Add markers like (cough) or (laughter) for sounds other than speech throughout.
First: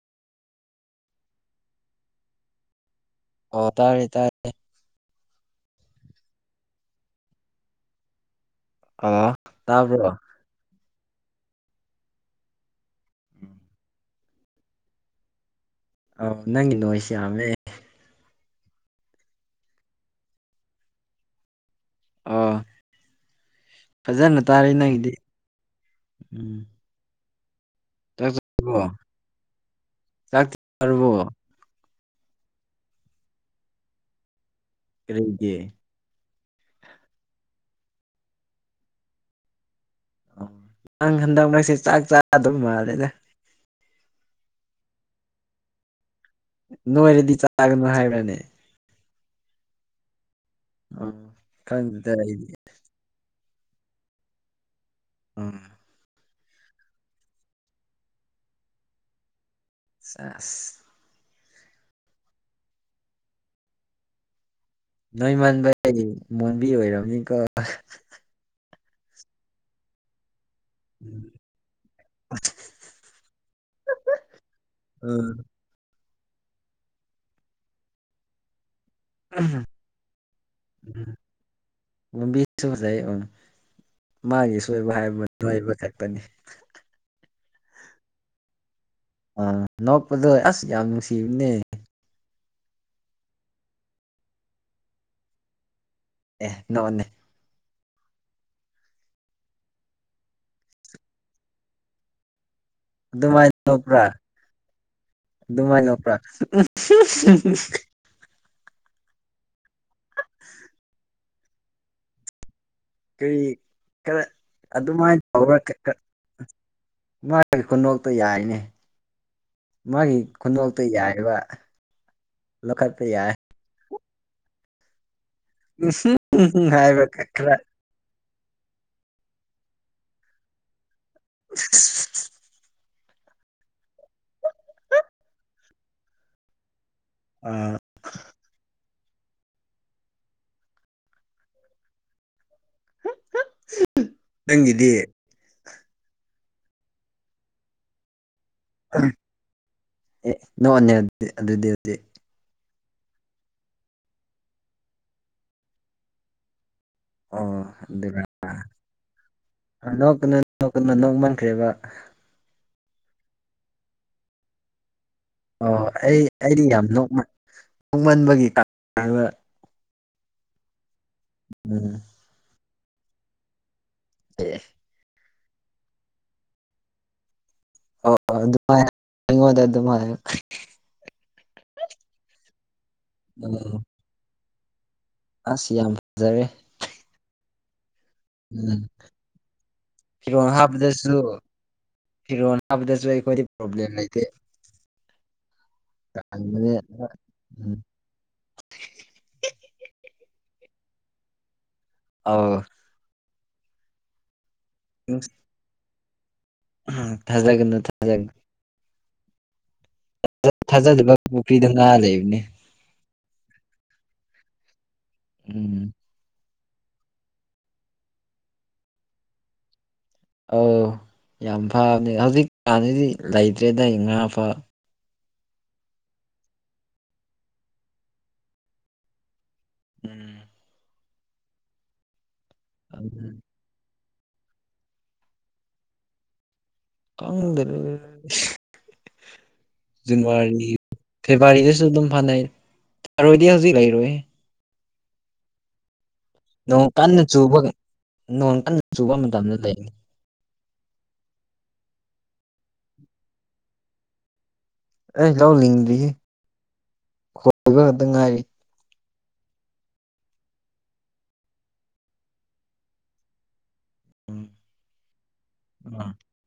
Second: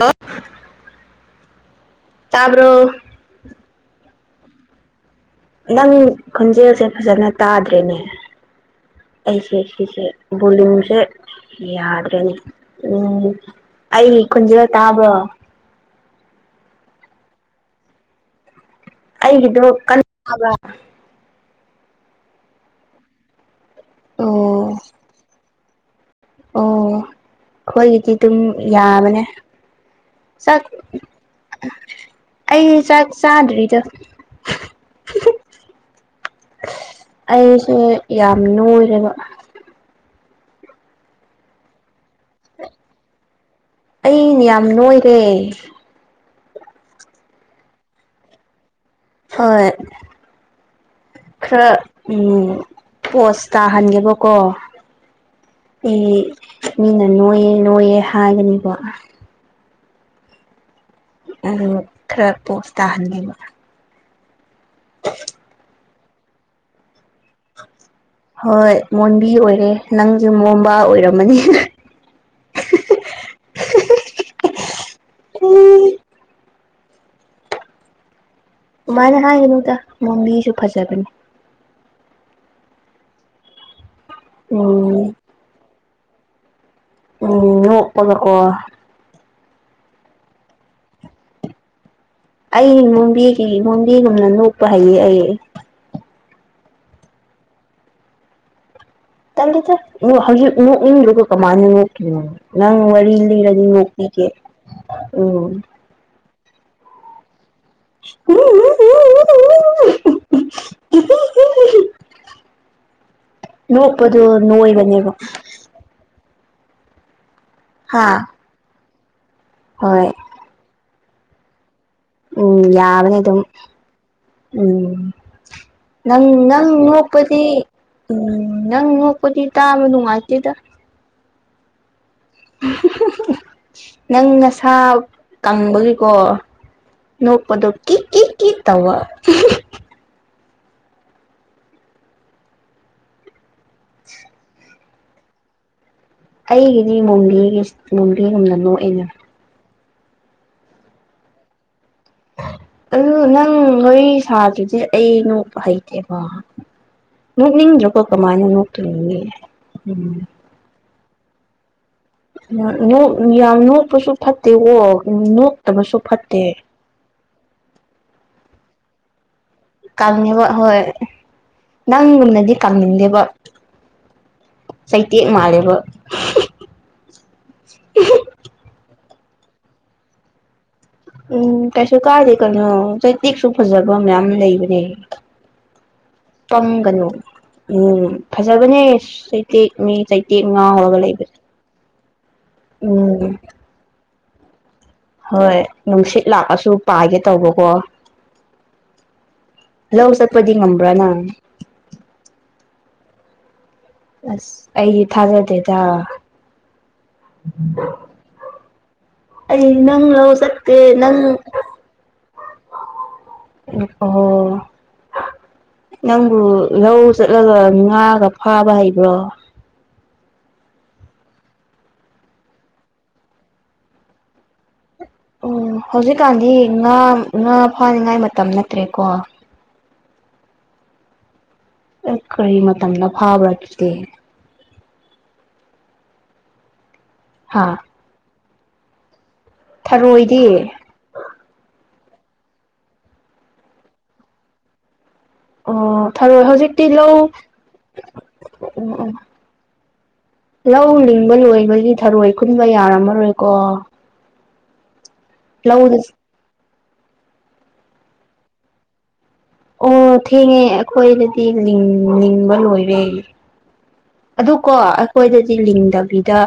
hello ꯇꯥꯕ꯭ꯔꯣ ꯑꯣ ꯇꯥꯏꯔꯦ ꯇꯥꯏꯔꯦ ꯅꯪ ꯈꯣꯟꯖꯦꯜꯁꯦ ꯐꯖꯅ ꯇꯥꯗ꯭ꯔꯦꯅꯦ ꯑ ꯑꯩꯁꯦ ꯁꯤꯁꯦ ꯇꯥꯕ꯭ꯔꯣ ꯕꯨꯂꯤꯡꯁꯦ ꯌꯥꯗ꯭ꯔꯦꯅꯦ ꯎꯝ ꯑ ꯈꯨꯖꯗ ꯇꯥꯕ ꯑꯥꯎ ꯅꯪꯒꯤ ꯅꯣꯣꯏꯁꯤ ꯌꯥꯝꯃꯦ ꯑꯩꯒꯤꯗꯣ ꯀꯕ ꯑꯣ ꯐꯖꯅ ꯑꯣ ꯇꯥꯔꯦ ꯅꯪꯒꯤꯗꯤ ꯎꯝ ꯑꯣ ꯑꯩꯈꯣꯏꯒꯤꯗꯤ ꯑꯗꯨꯝ ꯆꯥꯛꯕꯣ ꯌꯥꯕꯅꯦ ꯆꯥꯛ ꯑꯩ ꯆꯥꯛ ꯆꯥꯗ꯭ꯔꯤꯗ ꯀꯔꯤꯦ ꯑꯩꯁꯦ ꯌꯥꯝ ꯂꯨꯔꯦꯕ ꯑꯣ ꯅꯪ ꯍꯟꯗꯛ ꯅꯛꯁꯦ ꯆꯥꯛ ꯆꯥꯗꯕ ꯃꯥꯜꯂꯦꯗ ꯑꯅꯦ ꯌꯥꯝ ꯅꯣꯏꯔꯦ ꯅꯣꯏꯔꯗꯤ ꯆꯥꯒꯅꯨ ꯍꯥꯏꯕꯅꯦ ꯍꯣꯏ ꯑ ꯈꯔ ꯀꯪꯗꯔ ꯎꯝ ꯍꯥꯏꯗꯤ ꯄꯣꯁ ꯇꯥꯍꯟꯒꯦꯕꯀꯣ ꯎꯝ ꯑꯦ ꯃꯤꯅ ꯅꯣꯏꯌꯦꯦ ꯅꯣꯏꯌꯦꯦ ꯍꯥꯏꯒꯅꯤꯀꯣ ꯆꯁ ꯈꯔ ꯄꯣꯁ ꯇꯥꯍꯟꯈꯤꯕꯕ ꯅꯣꯏ ꯃꯟꯕ ꯃꯣꯟꯕꯤ ꯑꯣꯏꯔꯝꯅꯤꯀ ꯍꯣꯏ ꯃꯣꯟꯕꯤ ꯑꯣꯏꯔꯦ ꯅꯪꯁꯨ ꯃꯣꯕꯥ ꯑꯣꯏꯔꯝꯃꯅꯤ ꯑ ꯎꯝ ꯑꯗꯨꯃꯥꯏꯅ ꯍꯥꯏꯒꯅꯨꯗ ꯃꯣꯕꯤꯁꯨ ꯐꯖꯕꯅꯤ ꯝꯕꯤꯁꯨ ꯐꯩ ꯎꯝ ꯃꯥꯒꯤ ꯁꯣꯏꯕ ꯎꯝ ꯍꯥꯏꯕꯕ ꯐ ꯄꯅꯤ ꯎꯝ ꯑꯣꯄꯗꯀꯣ ꯑꯥ ꯅꯣꯛꯄꯗꯣ ꯑꯁ ꯌꯥꯝ ꯅꯨꯡꯁꯤꯕꯅꯦ ꯑꯩ ꯃꯣꯕꯤꯒꯤ ꯃꯣꯕꯤꯒꯨꯝꯅ ꯅꯣꯛꯄ ꯍꯩꯌꯦ ꯑꯩ ꯑꯦ ꯅꯅꯦ ꯇꯒꯤ ꯍꯧꯖꯤ ꯂ ꯀꯃꯥꯏ ꯅꯪ ꯋꯥꯔꯤꯔꯤ ꯏꯜ ꯑꯗꯨꯃꯥꯏꯅ ꯅꯣꯛꯄ꯭ꯔꯥ ꯏꯔꯗꯤꯂꯤꯦ ꯎꯝ ꯎ (unintelligible) ꯀꯩ ꯈꯔ ꯅꯣꯛꯄꯗꯣ ꯅꯣꯏꯕꯅꯦꯕ ꯑꯗꯨꯃꯥꯏꯅ ꯇꯧꯕ꯭ꯔꯥ ꯃꯥꯒꯤ ꯍꯥ ꯈꯨꯟꯗꯣꯛꯇ ꯌꯥꯏꯅꯦ ꯍꯣꯏ ꯃꯥꯒꯤ ꯈꯨꯗꯣꯛꯇ ꯌꯥꯏꯕ ꯎꯝ ꯂꯧꯈꯠꯄ ꯌꯥꯕꯅ ꯌꯥꯏ ꯑꯗꯨꯝ ꯎꯝ ꯅꯪ ꯅꯪ ꯍꯥꯏꯕ ꯅꯣꯛꯄꯗꯤ ꯈꯔ ꯎꯝ ꯅꯪ ꯅꯣꯀꯣꯗꯤ ꯇ ꯅꯅꯨꯡ ꯃꯥꯇꯗ (unintelligible) ꯅꯪ ꯉꯁꯥ ꯀꯪꯕꯒꯤꯀꯣ ꯑ ꯅꯣꯛꯄꯗꯨꯣ ꯀꯤ ꯀꯤ ꯀꯤ ꯇꯋꯥ ꯅꯪꯒꯤꯤꯗꯤ ꯑꯩꯒꯤꯗꯤ ꯃꯣꯕꯤꯒꯤ ꯃꯣꯕꯤꯒꯨꯝꯅ ꯅꯣꯛꯑꯅ ꯑꯦ ꯅꯣꯅꯦ ꯑꯗꯨꯗꯤ ꯑꯗꯨꯗꯤ ꯑꯗꯨ ꯅꯪ ꯋꯥꯔꯤꯣꯏ ꯁꯥꯗ꯭ꯔꯗꯤ ꯑꯩ ꯅꯣꯛꯄ ꯍꯩꯇꯦꯕ ꯅꯠ ꯑꯣ ꯂ ꯂꯀꯣ ꯑꯗꯨꯔ ꯀꯃꯥꯏ ꯅꯠꯇ ꯀꯅ ꯅꯣꯡ ꯃꯟꯈ꯭ꯔꯦꯕ ꯌꯥꯝ ꯅꯣꯛꯄꯁꯨ ꯐꯠꯇꯦ ꯍꯣ ꯅꯣꯛꯇꯕꯁꯨ ꯐꯠꯇꯦ ꯄꯨꯡꯃꯟꯕꯒꯤ ꯀꯪꯉꯦꯕ ꯍꯣꯏ ꯎꯝ ꯅꯪꯒꯨꯝꯅꯗꯤ ꯀꯪꯅꯤꯡꯗꯦꯕ ꯑꯦ ꯆꯩꯩꯇ꯭ꯌꯦꯛ ꯃꯥꯂꯕ ꯑꯣ ꯑꯗꯨꯃꯥꯏꯗ ꯑꯗꯨꯃ ꯎꯝ ꯀꯩꯁꯨ ꯀꯥꯏꯗꯦ ꯀꯩꯅꯣ ꯆꯩꯇꯦꯛꯁꯨ ꯎꯝ ꯐꯖꯕ ꯃꯌꯥꯝ ꯂꯩꯕꯅꯦ ꯑꯁ ꯌꯥꯝ ꯐꯖꯔꯦ ꯄꯪꯒꯅꯨ ꯎꯝ ꯎꯝ ꯐꯖꯕꯅꯦ ꯆꯩꯇꯦꯛ ꯃꯤ ꯆꯩꯇꯦꯛ ꯉꯥ ꯍꯧꯔꯒ ꯂꯩꯕꯁ ꯐꯤꯔꯣ ꯅꯥꯕꯗꯁꯨ ꯑꯩꯈꯣꯏꯗꯤ ꯄ꯭ꯔꯣꯕ꯭ꯂꯦꯝ ꯂꯩꯇꯦ ꯍꯣꯏ ꯅꯨꯡꯁꯤꯠ ꯂꯥꯛꯑꯁꯨ ꯀꯪꯕꯅꯦ ꯄꯥꯏꯒꯦ ꯇꯧꯕꯀꯣ ꯎꯝ ꯂꯧ ꯆꯠꯄꯗꯤ ꯉꯝꯕ꯭ꯔꯥꯅ ꯑꯥꯎ ꯑꯁ ꯑꯩꯗꯤ ꯊꯥꯖꯗꯦꯗ ꯊꯥꯖꯒꯦ ꯊꯥꯖꯒ ꯅꯪ ꯂꯧꯣ ꯁꯠ ꯊꯥꯖꯗꯕ ꯅꯪ ꯄꯨꯈ꯭ꯔꯤꯗ ꯉꯥ ꯂꯩꯕꯅꯦ ꯏꯣꯣ ꯎꯝ ꯅꯪꯕꯨ ꯂꯧ ꯆꯠꯂꯒ ꯉꯥꯒ ꯐꯥꯕ ꯍꯩꯕ꯭ꯔꯣ ꯑ ꯌꯥꯝ ꯐꯕꯅꯦ ꯍꯧꯖꯤꯛ ꯀꯥꯟꯅꯗꯤ ꯂꯩꯇ꯭ꯔꯦꯗ ꯉꯥ ꯐ ꯎ ꯍꯧꯖꯤꯛꯀꯥꯟꯗꯤ ꯉꯥ ꯉꯥ ꯐꯥꯅꯤꯡꯉꯥꯏ ꯃꯇꯝ ꯅꯠꯇ꯭ꯔꯦꯀꯣ ꯎꯝ ꯀꯔꯤ ꯃꯇꯝꯗ ꯐꯥꯕ꯭ꯔꯥ ꯑꯗꯨꯗꯦ ꯀꯪꯗ ꯍꯥ ꯂꯩ ꯖꯅꯋꯥꯔꯤ ꯊꯔꯣꯏꯗꯤ ꯐꯦꯕꯋꯥꯔꯤꯗꯁꯨ ꯑꯗꯨꯝ ꯐꯅꯩ ꯊꯔꯣꯏꯗꯤ ꯍꯧꯖꯤꯛ ꯂꯩꯔꯣꯏ ꯑꯣ ꯊꯔꯣꯏ ꯍꯧꯖꯤꯛꯇꯤ ꯅꯣꯡ ꯂꯧ ꯀꯟꯅ ꯆꯨꯕ ꯅꯣꯡ ꯀꯟꯅ ꯎ ꯎ ꯆꯨꯕ ꯃꯇꯝꯗ ꯂꯩꯅꯤ ꯂꯧ ꯂꯤꯡꯕ ꯂꯣꯏꯕꯒꯤ ꯊꯔꯣꯏ ꯈꯨꯟꯕ ꯌꯥꯔꯝꯃꯔꯣꯏꯀꯣ ꯑꯩ ꯂꯧꯗ ꯂꯧꯅꯤꯡꯗ꯭ꯔꯤ ꯈꯣꯏꯕ ꯉꯥꯛꯇ ꯉꯥꯏꯔꯤ ꯑꯣ ꯊꯦꯡꯉꯦ ꯑꯩꯈꯣꯏꯅꯗꯤꯤꯡꯅꯤꯡꯕ ꯂꯣꯏꯔꯦ ꯎꯝ ꯑꯗꯨ ꯀꯣ ꯑꯩꯈꯣꯏꯗꯗꯤ ꯂꯤꯡꯗꯕꯤꯗ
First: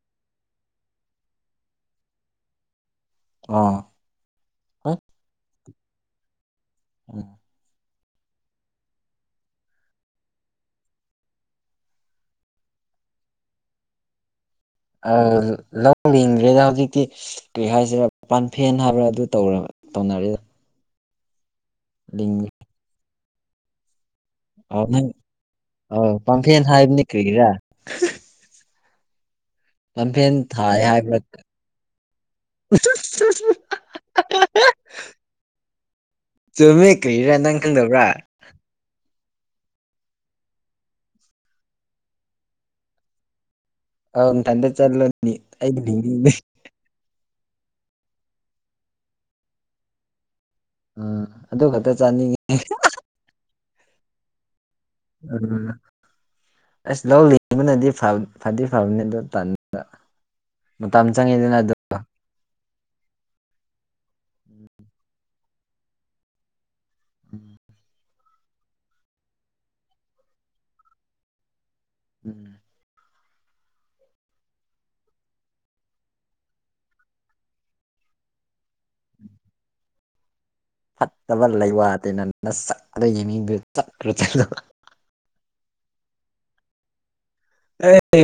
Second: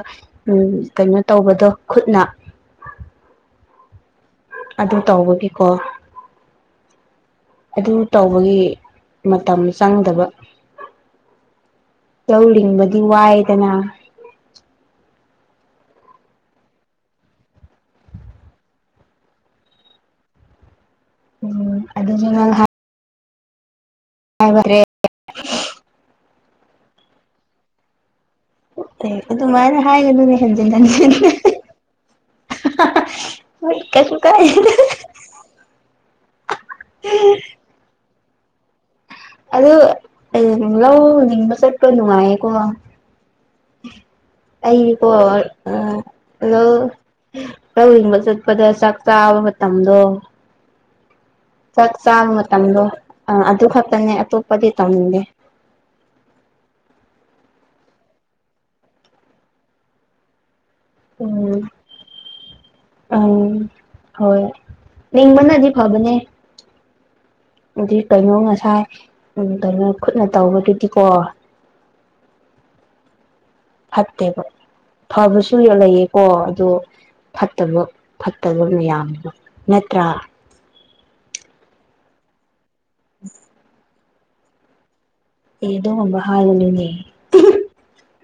ꯀꯩꯅꯣ ꯇꯧꯕꯗꯣ ꯈꯨꯠꯅ ꯑꯥ ꯑꯗꯨ ꯇꯧꯕꯒꯤꯀꯣ ꯑꯝ ꯑꯗꯨ ꯇꯧꯕꯒꯤ ꯃꯇꯝ ꯆꯪꯗꯕ ꯂꯧ ꯂꯤꯡꯕꯗꯤ ꯋꯥꯏꯗꯅ ꯑ ꯂꯧ ꯂꯤꯡꯗ꯭ꯔꯦꯗ ꯍꯧꯖꯤꯛꯇꯤ ꯀꯔꯤ ꯍꯥꯏꯁꯤꯔꯥ ꯄꯥꯟꯐꯦꯟ ꯍꯥꯏꯕ꯭ꯔꯥ ꯑꯗꯨ ꯇꯧꯔꯕ ꯇꯧꯅꯔꯦꯗ ꯎꯝ ꯑꯗꯨꯖꯨ ꯅꯪ ꯍꯥꯏꯕ ꯑ ꯅꯪ ꯑ ꯄꯥꯝꯐꯦꯟ ꯍꯥꯏꯕꯅꯤ ꯀꯔꯤꯒꯤꯔ ꯑꯦ ꯑꯗꯨꯃꯥꯏꯅ ꯍꯥꯏꯒꯅꯨꯅꯦ ꯍꯟꯖꯤꯟ ꯊꯥꯏ ꯍꯟꯖꯤꯟ ꯍꯥꯏꯕ꯭ꯔꯥ ꯍꯣꯏ ꯀꯩꯁꯨ ꯀꯥꯏꯗꯦꯗ ꯆꯨꯝꯃꯦ ꯀꯔꯤꯔꯥ ꯅꯪ ꯈꯪꯗꯕ꯭ꯔꯥ ꯑꯗꯨ ꯂꯧ ꯂꯤꯡꯕ ꯆꯠꯄ ꯅꯨꯡꯉꯥꯏꯀꯣ ꯑꯧ ꯅꯊꯟꯇ ꯑꯩꯗꯤꯀꯣ ꯆꯠꯂꯣꯅꯤ ꯑꯩꯗꯤ ꯑꯥ ꯂꯤꯡꯅꯤꯡꯗꯦ ꯍꯜꯂꯣ ꯂꯧ ꯂꯤꯡꯕ ꯆꯠꯄꯗ ꯆꯥꯛ ꯆꯥꯕ ꯃꯇꯝꯗꯣ ꯎꯝ ꯑꯗꯨ ꯆꯥꯛ ꯈꯛꯇ ꯆꯥꯕ ꯆꯥꯅꯤꯡꯉꯤ ꯃꯇꯝꯗꯣ ꯑꯗꯨ ꯈꯛꯇꯅꯦ ꯑꯇꯣꯞꯄꯗꯤ ꯇꯧꯅꯤꯡꯗꯦ ꯎꯝ ꯑꯁ ꯂꯧ ꯂꯤꯡ ꯕꯅꯗꯤ ꯐꯗꯤ ꯐꯕꯅꯤ ꯑꯗꯨ ꯇꯟꯕ ꯃꯇꯝ ꯆꯪꯉꯤꯗꯅ ꯎꯝ ꯗꯨ ꯎꯝ ꯍꯣꯏ ꯂꯤꯡꯕꯅꯗꯤ ꯐꯕꯅꯦ ꯑꯗꯤ ꯀꯩꯅꯣ ꯉꯁꯥꯏ ꯎꯝ ꯀꯩꯅꯣ ꯈꯨꯠꯅ ꯇꯧꯕꯗꯨꯗꯤꯀꯣ (inaudible) ꯐꯠꯇꯦꯕ ꯐꯕꯁꯨ ꯂꯩꯌꯦꯀꯣ ꯑꯗꯨ ꯐꯠꯇꯕ ꯐꯠꯇꯕ ꯃꯌꯥꯝꯗꯨ ꯅꯠꯇ꯭ꯔꯥ ꯐꯠꯇꯕ ꯂꯩ ꯋꯥꯇꯦꯅ ꯅꯁꯛꯗꯣ ꯌꯦꯡꯅꯤꯡꯗ꯭ꯔꯦ ꯆꯠꯈ꯭ꯔꯣ ꯆꯠꯂꯣ ꯑꯦ ꯑꯗꯨꯒꯨꯝꯕ ꯍꯥꯏꯒꯅꯨꯅꯦ ꯑꯦ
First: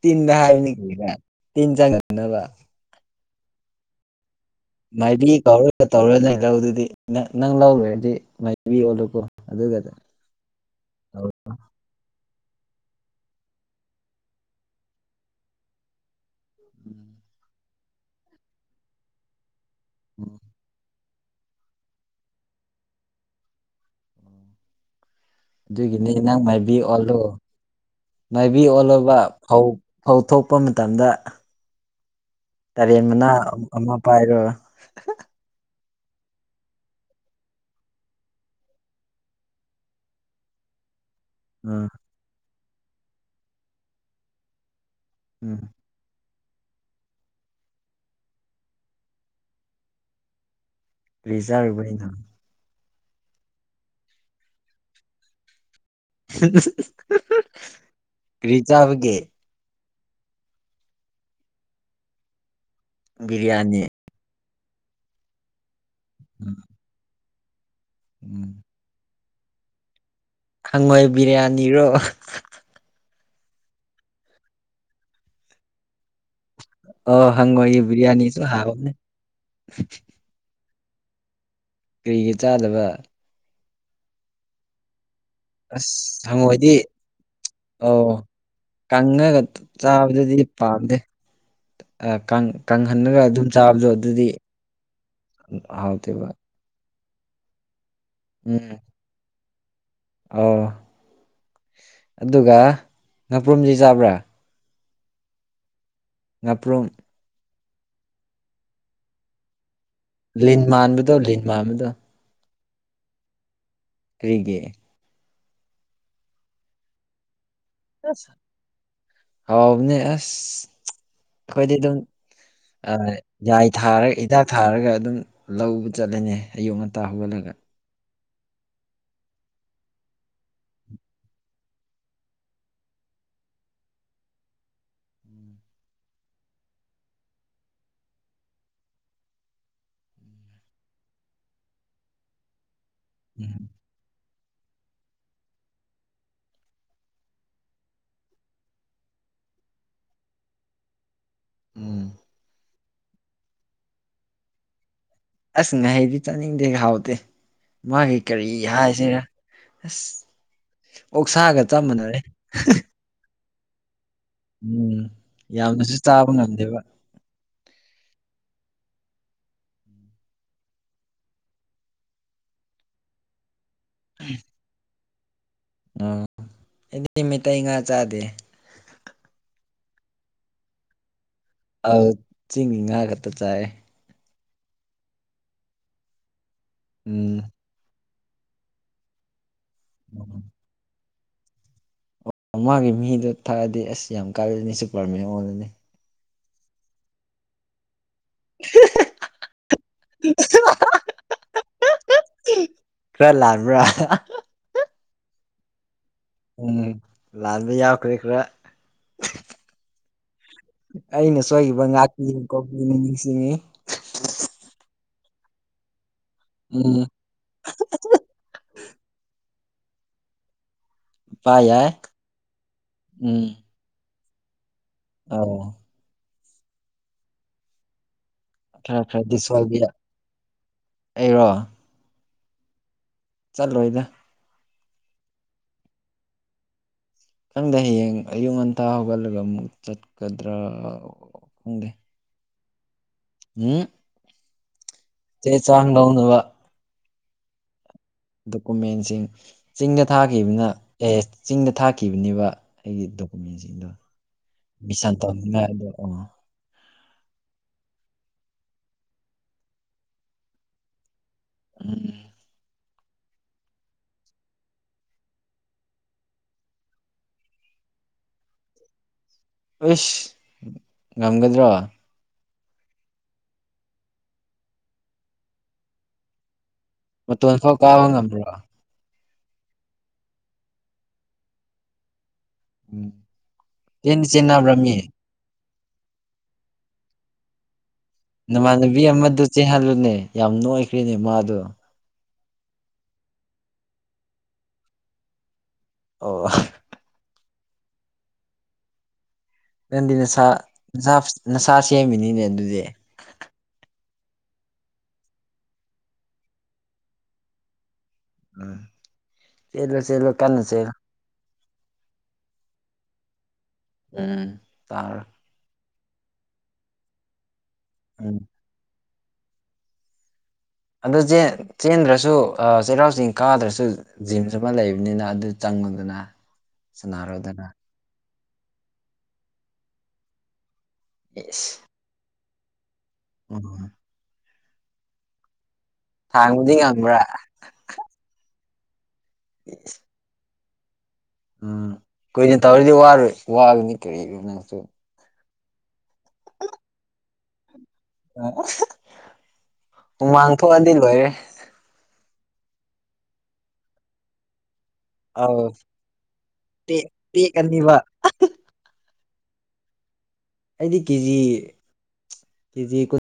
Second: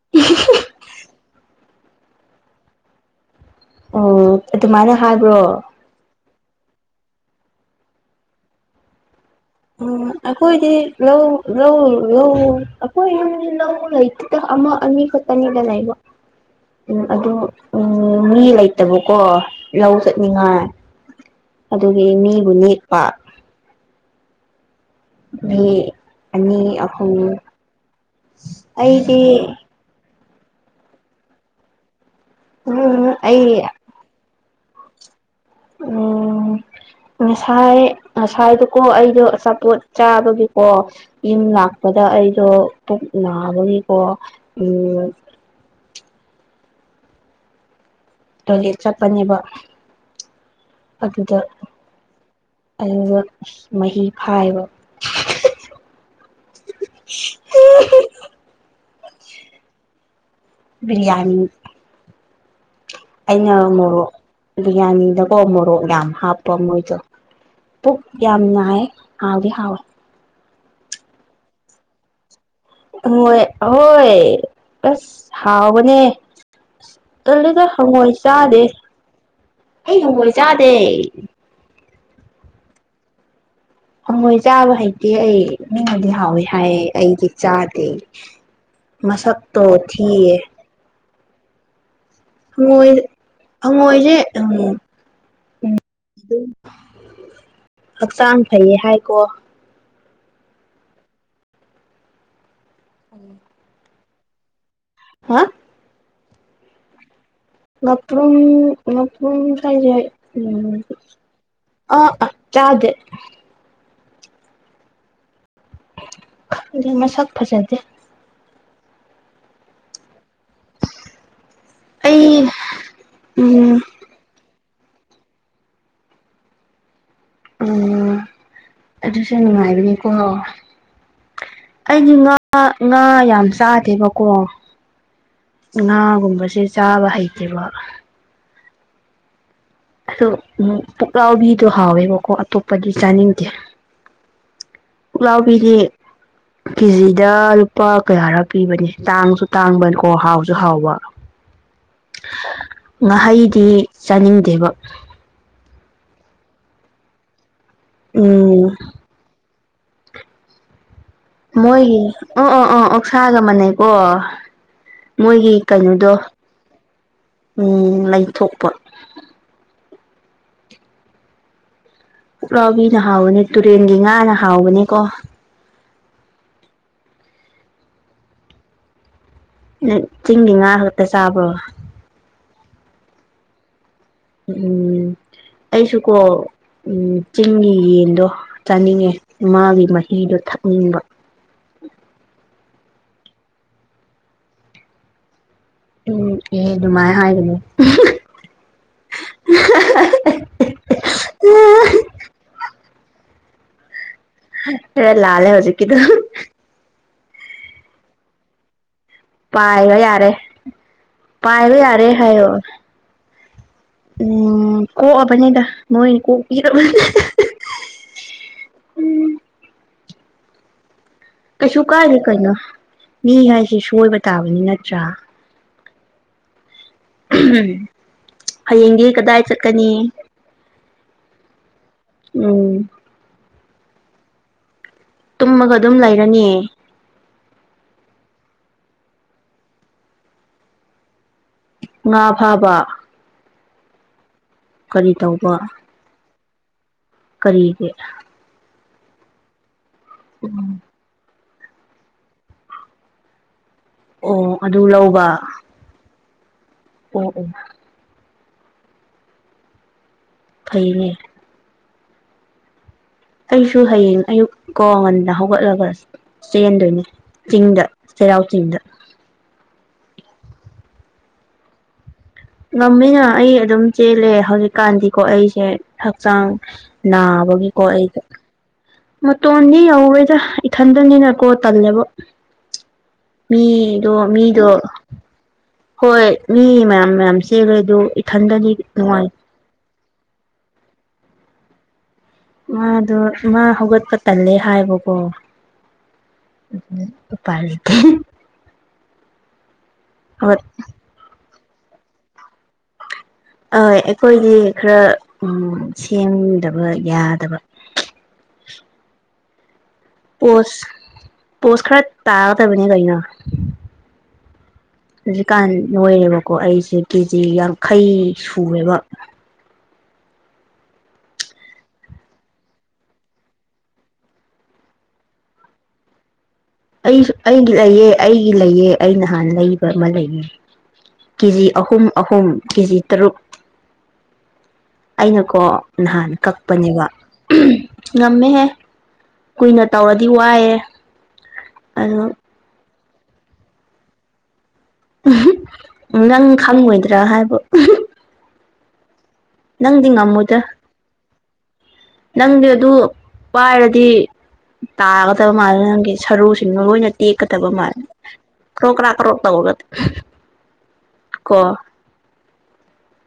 ꯇꯤꯟꯗ ꯍꯥꯏꯕꯅꯤ ꯀꯔꯤꯔꯥ ꯇꯤꯟ ꯆꯪ ꯉꯛꯅꯕ ꯑꯣ ꯑꯗꯨꯃꯥꯏꯅ ꯃꯥꯏꯕꯤ ꯍꯥꯏꯕ꯭ꯔꯣ ꯀꯧꯔꯒ ꯇꯧꯔꯅꯦ ꯂꯧ ꯗꯨꯗꯤ ꯅꯪ ꯂꯧꯔꯨꯔꯦꯗꯤ ꯃꯥꯏꯕꯤ ꯑꯣꯜꯀꯣ ꯎꯝ ꯑꯈꯣꯏꯗꯤ ꯂꯧ ꯂꯧ ꯂꯧ ꯑꯈꯣ ꯌꯨꯝꯗꯤ ꯂꯧ ꯂꯩꯇꯦꯗ ꯑꯃ ꯑꯅꯤ ꯈꯛꯇꯅꯤꯗ ꯂꯩꯕ ꯎꯝ ꯑꯗꯨ ꯎꯝ ꯃꯤ ꯂꯩꯇꯕꯀꯣ ꯂꯧ ꯆꯠꯅꯤꯡꯉꯥꯏ ꯑꯗꯨꯒꯤ ꯃꯤꯕꯨ ꯅꯦꯛꯄ ꯃꯤ ꯑꯗꯨꯒꯤꯅꯤ ꯅꯪ ꯃꯥꯏꯕꯤ ꯑꯅꯤ ꯑꯣꯜꯂꯨ ꯑꯍꯨꯝ ꯃꯥꯏꯕꯤ ꯑꯣꯜꯂꯨꯕ ꯑꯩꯗꯤ ꯐꯧ ꯐꯧ ꯊꯣꯛꯄ ꯃꯇꯝꯗ ꯇꯔꯦꯟ ꯎꯝ ꯃꯅꯥ ꯑꯩ ꯑꯃꯥ ꯄꯥꯏꯔꯣ ꯎꯝ ꯉꯁꯥꯏ ꯉꯁꯥꯏꯗꯨꯀꯣ ꯑꯩꯗꯣ ꯑꯆꯥꯄꯣꯠ ꯆꯥꯕꯒꯤꯀꯣ ꯌꯨꯝ ꯎꯝ ꯂꯥꯛꯄꯗ ꯑꯩꯗꯣ ꯄꯨꯛ ꯅꯥꯕꯒꯤꯀꯣ ꯎꯝ ꯎꯝ ꯇꯣꯏꯂꯦꯠ ꯆꯠꯄꯅꯦꯕ ꯀꯔꯤ ꯆꯥꯔꯨꯕꯩꯅꯣ ꯑꯩꯗꯣ ꯃꯍꯤ ꯐꯥꯏꯕ ꯀꯔꯤ ꯆꯥꯕꯒꯦ ꯕꯤꯔꯤꯌꯥꯅꯤ ꯑꯩꯅ ꯕꯤꯔꯌꯥꯅꯤ ꯃꯣꯔꯣꯛ ꯕꯤꯔꯤꯌꯥꯅꯤꯗꯀꯣ ꯃꯣꯔꯣꯛ ꯌꯥꯝ ꯍꯥꯞꯄ ꯎꯝ ꯃꯣꯏꯗꯣ ꯄꯨꯛ ꯌꯥꯝ ꯎꯝ ꯅꯥꯏ ꯍꯥꯎꯗꯤ ꯍꯥꯎꯋꯦ ꯈꯪꯉꯣꯏ ꯕꯤꯔꯤꯌꯥꯅꯤꯔꯣ ꯍꯣꯏ ꯍꯣꯏ ꯑꯁ ꯍꯥꯎꯕꯅꯦ ꯑꯣ ꯇꯜꯂꯤꯗ ꯍꯪꯉꯣꯏꯒꯤ ꯍꯪꯉꯣꯏ ꯕꯤꯔꯌꯥꯅꯤꯁꯨ ꯆꯥꯗꯦ ꯍꯥꯎꯕꯅꯦ ꯑꯩ ꯍꯪꯉꯣꯏ ꯆꯥ ꯇꯦ ꯀꯔꯤꯒꯤ ꯆꯥꯗꯕ ꯍꯪꯉꯣꯏ ꯆꯥꯕ ꯍꯩꯗꯤ ꯑꯩ ꯃꯤꯅꯗꯤ ꯑꯁ ꯍꯥꯎꯋꯤ ꯍꯪꯉꯣꯏꯗꯤ ꯍꯥꯏꯌꯦ ꯑꯩꯗꯤ ꯆꯥꯗꯦ ꯑꯣ ꯀꯪꯉꯒ ꯃꯁꯛꯇꯣ ꯊꯤꯌꯦ ꯆꯥꯕꯗꯗꯤ ꯄꯥꯝꯗꯦ ꯍꯪꯉꯣꯏ ꯀꯪꯍꯟꯅꯂꯒ ꯑꯗꯨꯝ ꯆꯥꯕꯗꯣ ꯍꯪꯉꯣꯏꯁꯦ ꯑꯗꯨꯗꯤ ꯎꯝ ꯍꯥꯎꯇꯦꯕ ꯍꯛꯆꯥꯡ ꯄꯨꯛꯅꯤꯡ ꯐꯩꯌꯦ ꯍꯥꯏꯀꯣ ꯑꯣ ꯑꯗꯨꯒ ꯉꯄ꯭ꯔꯨꯝꯁꯤ ꯆꯥꯕ꯭ꯔꯥ ꯍꯥ ꯉꯄ꯭ꯔꯨꯝ ꯉꯄꯔꯨꯝ ꯉꯄꯔꯝ ꯍꯥꯏꯖꯦ ꯎ ꯂꯤꯟ ꯃꯥꯟꯕꯗꯣ ꯂꯤꯟ ꯃꯥꯟꯕꯗꯣ ꯑ ꯑ ꯆꯗ ꯔꯔꯤꯒꯦ ꯈꯪꯗꯦ ꯃꯁꯛ ꯐꯖꯗꯦ ꯍꯥꯎꯕꯅꯤ ꯑꯩꯈꯣꯏꯗꯤ ꯑꯗꯨꯝ ꯑꯩ ꯌꯥꯏ ꯎꯝ ꯊꯥꯔꯒ ꯍꯤꯗꯥꯛ ꯊꯥꯔꯒ ꯑꯗꯨꯝ ꯂꯧꯕ ꯆꯠꯂꯅꯤ ꯑꯌꯨꯛ ꯉꯟꯇꯥ ꯍꯧꯒꯠꯂꯒ ꯑꯗꯨꯁꯅꯨꯡꯉꯥꯏꯅꯤꯀꯣꯣ ꯑꯩꯗꯤ ꯉꯥ ꯉꯥ ꯌꯥꯝ ꯆꯥꯗꯦꯕꯀꯣ ꯉꯥꯒꯨꯝꯕꯁꯦ ꯆꯥꯕ ꯍꯩꯇꯦꯕ ꯑꯗꯣ ꯎ ꯄꯨꯂꯥꯎꯕꯤꯗꯣ ꯍꯥꯎꯋꯦꯕꯀꯣ ꯑꯇꯣꯞꯄꯗꯤ ꯆꯥꯅꯤꯡꯗꯦ ꯎꯝ ꯄꯨꯂꯥꯎꯕꯤꯔꯤꯦ ꯀꯦꯖꯤꯗ ꯂꯨꯄꯥ ꯀꯌꯥꯔ ꯄꯤꯕꯅꯦ ꯇꯥꯡꯁꯨ ꯇꯥꯡꯕꯅꯤꯀꯣ ꯍꯥꯎꯁꯨ ꯍꯥꯎꯕ ꯎꯝ ꯉꯥꯍꯩꯗꯤ ꯆꯥꯅꯤꯡꯗꯦꯕ ꯑꯁ ꯉꯍꯩꯗꯤ ꯆꯥꯅꯤꯡꯗꯦ ꯍꯥꯎꯇꯦ ꯃꯥꯒꯤ ꯀꯔꯤ ꯎꯝ ꯍꯥꯏꯁꯤꯔꯥ ꯑꯁ ꯑꯣꯛꯁꯥꯒ ꯆꯞ ꯃꯣꯏꯒꯤ ꯃꯥꯟꯅꯔꯦ ꯑꯣ ꯑꯣ ꯑ ꯑꯣꯛꯁꯥꯒ ꯃꯥꯟꯅꯩꯀꯣ ꯎꯝ ꯃꯣꯏꯒꯤ ꯌꯥꯝꯅꯁꯨ ꯀꯩꯅꯣꯗꯣ ꯆꯥꯕ ꯉꯝꯗꯦꯕ ꯎꯝ ꯂꯩ ꯊꯣꯛꯄ ꯄꯨꯔꯥꯎꯕꯤꯅ ꯍꯥꯎꯕꯅꯦ ꯇꯨꯔꯦꯟꯒꯤ ꯉꯥꯅ ꯍꯥꯎꯕꯅꯦꯀꯣ ꯎ ꯑꯩꯗꯤ ꯃꯩꯇꯩ ꯉꯥ ꯆꯥꯗꯦ ꯆꯤꯡꯒꯤ ꯉꯥ ꯈꯛꯇ ꯆꯥꯕ꯭ꯔꯣ ꯑꯥ ꯆꯤꯡꯒꯤ ꯉꯥ ꯈꯛꯇ ꯆꯥꯏꯦ ꯎꯝ ꯑꯩꯁꯨꯀꯣ ꯎꯝ ꯆꯤꯡꯒꯤ ꯌꯦꯟꯗꯣ ꯆꯥꯅꯤꯡꯉꯦ ꯃꯥꯒꯤ ꯃꯍꯤꯗꯣ ꯊꯛꯅꯤꯡꯕ ꯑꯣ ꯃꯥꯒꯤ ꯃꯤꯗꯣ ꯊꯛꯑꯗꯤ ꯑꯁ ꯌꯥꯝ ꯀꯥꯏꯂꯅꯤ ꯁꯨꯄꯔꯃꯦꯟ ꯑꯣꯗꯅꯤ ꯎꯝ ꯑꯦ ꯑꯗꯨꯅꯨꯡꯃꯥꯏ ꯍꯥꯏꯒꯩꯅ (unintelligible) ꯈꯔ ꯂꯥꯟꯕ꯭ꯔꯥ ꯍ ꯂꯥꯜꯦ ꯍꯧꯖꯤꯛꯀꯤꯗꯨ ꯎꯝ ꯂꯥꯟꯗꯤ ꯌꯥꯎꯈ꯭ꯔꯦ ꯈꯔ ꯑꯩꯅ ꯄ ꯂꯩ ꯁꯣꯏꯈꯤꯕ ꯌꯥꯔꯦ ꯍꯥꯏ ꯑꯣ ꯉꯥꯛꯄꯤꯌꯨꯀꯣ ꯅꯤꯡꯁꯤꯡꯉꯤ ꯎꯝ ꯀꯣꯛꯑꯕꯅꯤꯗ ꯃꯣꯏ ꯀꯣꯛꯄꯤꯔꯅꯤ ꯎꯝ ꯎꯝ ꯄꯥ ꯀꯩꯁꯨ ꯌꯥꯏ ꯀꯥꯏꯗꯦ ꯀꯩꯅꯣ ꯃꯤ ꯍꯥꯏꯁꯦ ꯁꯣꯏꯕ ꯇꯥꯕꯅꯤꯅꯦ ꯑ (unintelligible) ꯈꯔ ꯍꯌꯦꯡꯗꯤ ꯈꯔꯗꯤ ꯀꯗꯥꯏ ꯁꯣꯏꯕ ꯌꯥ ꯆꯠꯀꯅꯤ ꯑꯩꯔꯣ ꯎꯝ ꯆꯠꯂꯣꯏꯗ ꯇꯨꯝꯃꯒ ꯑꯗꯨꯝ ꯂꯩꯔꯅꯤ ꯈꯪꯗꯦ ꯍꯌꯦꯡ ꯑꯌꯨꯛ ꯉꯟꯇꯥ ꯍꯧꯒꯠꯂꯒ ꯑꯃꯨꯛ ꯆꯠꯀꯗ꯭ꯔꯥ ꯈꯪꯗꯦ ꯉꯥ ꯐꯥꯕ (unintelligible) ꯀꯔꯤ ꯆꯦ ꯇꯧꯕ ꯆꯥꯡ ꯂꯧꯅꯕ ꯀꯔꯤꯒꯤ ꯗꯣꯀꯨꯃꯦꯟꯁꯤꯡ ꯆꯤꯡꯗ ꯊꯥꯈꯤꯕꯅ ꯑꯦꯁ ꯆꯤꯡꯗ ꯊꯥꯛꯈꯤꯕꯅꯦꯕ ꯑꯩꯒꯤ ꯗꯣꯀꯨꯃꯦꯟ ꯑꯣ ꯑꯗꯨ ꯃꯤꯁꯥꯟ ꯂꯧꯕ (unintelligible) ꯑꯗꯣ ꯑ ꯑꯣ ꯎꯝ ꯐꯩꯅꯦ ꯎꯝ ꯑꯩꯁꯨ ꯍꯌꯦꯡ ꯑꯌꯨꯛ ꯀꯣ ꯉꯟꯗ ꯍꯧꯒꯠꯂꯒ ꯆꯦꯟꯗꯣꯏꯅꯤ ꯆꯤꯡꯗ ꯆꯩꯔꯥꯎ ꯆꯤꯡꯗ ꯑꯦꯁ ꯉꯝꯒꯗ꯭ꯔꯣ ꯉꯝꯃꯤꯅ ꯑꯩ ꯑꯗꯨꯝ ꯆꯦꯜꯂꯦ ꯍꯧꯖꯤꯛꯀꯥꯟꯗꯤꯀꯣ ꯑꯩꯁꯦ ꯍꯛꯆꯥꯡ ꯃꯇꯣꯟ ꯐꯥꯎ ꯅꯥꯕꯒꯤꯀꯣ ꯀꯥꯕ ꯑꯩ ꯉꯝꯕ꯭ꯔꯣ ꯃꯇꯣꯟꯗꯤ ꯌꯧꯔꯣꯏꯗ ꯏꯊꯟꯗꯅꯤꯅꯀꯣ ꯇꯜꯂꯦꯕ ꯎꯝ ꯃꯤꯗꯣ ꯆꯦꯟꯗꯤ ꯃꯤꯗꯣ ꯆꯦꯟꯅꯕ꯭ꯔꯥ ꯃꯤ ꯍꯣꯏ ꯃꯤ ꯃꯌꯥꯝ ꯃꯌꯥꯝ ꯆꯦꯜꯂꯦ ꯑꯗꯨ ꯏꯊꯟꯗꯗꯤ ꯅꯃꯥꯟꯅꯕꯤ ꯅꯨꯡꯉꯥꯏ ꯑꯃꯗꯨ ꯆꯦꯟꯍꯜꯂꯨꯅꯦ ꯌꯥꯝ ꯅꯣꯏꯈ꯭ꯔꯦꯅꯦ ꯃꯥꯗꯣ ꯃꯥꯗꯣ ꯃꯥ ꯍꯧꯒꯠꯄ ꯇꯜꯂꯦ ꯍꯥꯏꯕꯀꯣ ꯑꯣ ꯎꯄꯥꯏ ꯂꯩꯇꯦ ꯅꯪꯗꯤ ꯅꯁꯥ ꯍꯧꯒꯠ ꯅꯁꯥ ꯁꯦꯝꯃꯤꯅꯤꯅꯦ ꯑꯗꯨꯗꯤ ꯑꯣꯏ ꯑꯩꯈꯣꯏꯗꯤ ꯈꯔ ꯎ ꯎꯝ ꯁꯦꯝꯗꯕ ꯌꯥꯗꯕ (unintelligible) ꯀꯟꯅ ꯄꯣꯁ ꯆꯦꯜꯂꯣ ꯄꯣꯁ ꯈꯔ ꯇꯥꯒꯗꯕꯅꯦ ꯀꯩꯅꯣ ꯎꯝ ꯇꯥꯔꯣ ꯍꯧꯖꯤꯛꯀꯥꯟ ꯅꯣꯏꯔꯦꯕꯀꯣ ꯑꯩꯁꯦ ꯀꯦꯖꯤ ꯌꯥꯡꯈꯩ ꯎꯝ ꯁꯨꯨꯔꯦꯕ ꯑꯗꯨ ꯆꯦꯟꯗ꯭ꯔꯁꯨ ꯆꯩꯔꯥꯎ ꯆꯤꯡ ꯀꯥꯗ꯭ꯔꯁꯨ ꯖꯤꯝꯁꯨ ꯑꯃ ꯂꯩꯕꯅꯤꯅ ꯑꯗꯨ ꯆꯪ ꯉꯨꯗꯅ ꯑꯩꯁꯨ ꯑꯩꯒꯤ ꯂꯩꯑꯦ ꯑꯩꯒꯤ ꯂꯩꯑꯦ ꯑꯩ ꯅꯍꯥꯟ ꯂꯩꯕ ꯑꯃ ꯂꯩꯌꯦ ꯀꯦꯖꯤ ꯏꯁ ꯑꯍꯨꯝ ꯑꯍꯨꯝ ꯀꯦꯖꯤ ꯇꯔꯨꯛ (unintelligible) ꯑꯩꯅꯀꯣ ꯅꯍꯥꯟ ꯊꯥꯡꯕꯗꯤ ꯀꯛꯄꯅꯦꯕ ꯉꯝꯕ꯭ꯔꯥ ꯉꯝꯃꯦꯍꯦ ꯀꯨꯏꯅ ꯏꯁ ꯇꯧꯔꯗꯤ ꯋꯥꯏꯌꯦ ꯎꯝ ꯀꯨꯏꯅ ꯇꯧꯔꯤꯗꯤ ꯋꯥꯔꯣꯏ ꯋꯥꯕꯅꯤ ꯀꯔꯤꯅꯣ ꯅꯪꯁꯨ ꯅꯪ ꯈꯪꯉꯣꯏꯗ꯭ꯔꯥ ꯍꯥꯏꯕ ꯅꯪꯗꯤ ꯍꯨꯃꯥꯡ ꯉꯝꯃꯣꯏꯗ꯭ꯔꯥ ꯊꯣꯛꯑꯗꯤ ꯂꯣꯏꯔꯦ ꯅꯪꯗꯤ ꯑꯗꯨ ꯄꯥꯏꯔꯗꯤ ꯇꯥꯒꯗꯕ ꯑꯧ ꯃꯥꯜꯂꯦ ꯅꯪꯒꯤ ꯁꯔꯨꯁꯤꯡꯗꯣ ꯄꯦꯛ ꯂꯣꯏꯅ ꯇꯦꯛꯀꯗꯕ ꯄꯦꯛꯀꯅꯤꯕ ꯃꯥꯜꯂꯦ ꯀ꯭ꯔꯣ ꯀ꯭ꯔꯥ ꯀ꯭ꯔꯣ ꯇꯧꯔ ꯑꯩꯗꯤ ꯀꯦꯖꯤ ꯀꯦꯖꯤ ꯀꯨꯟ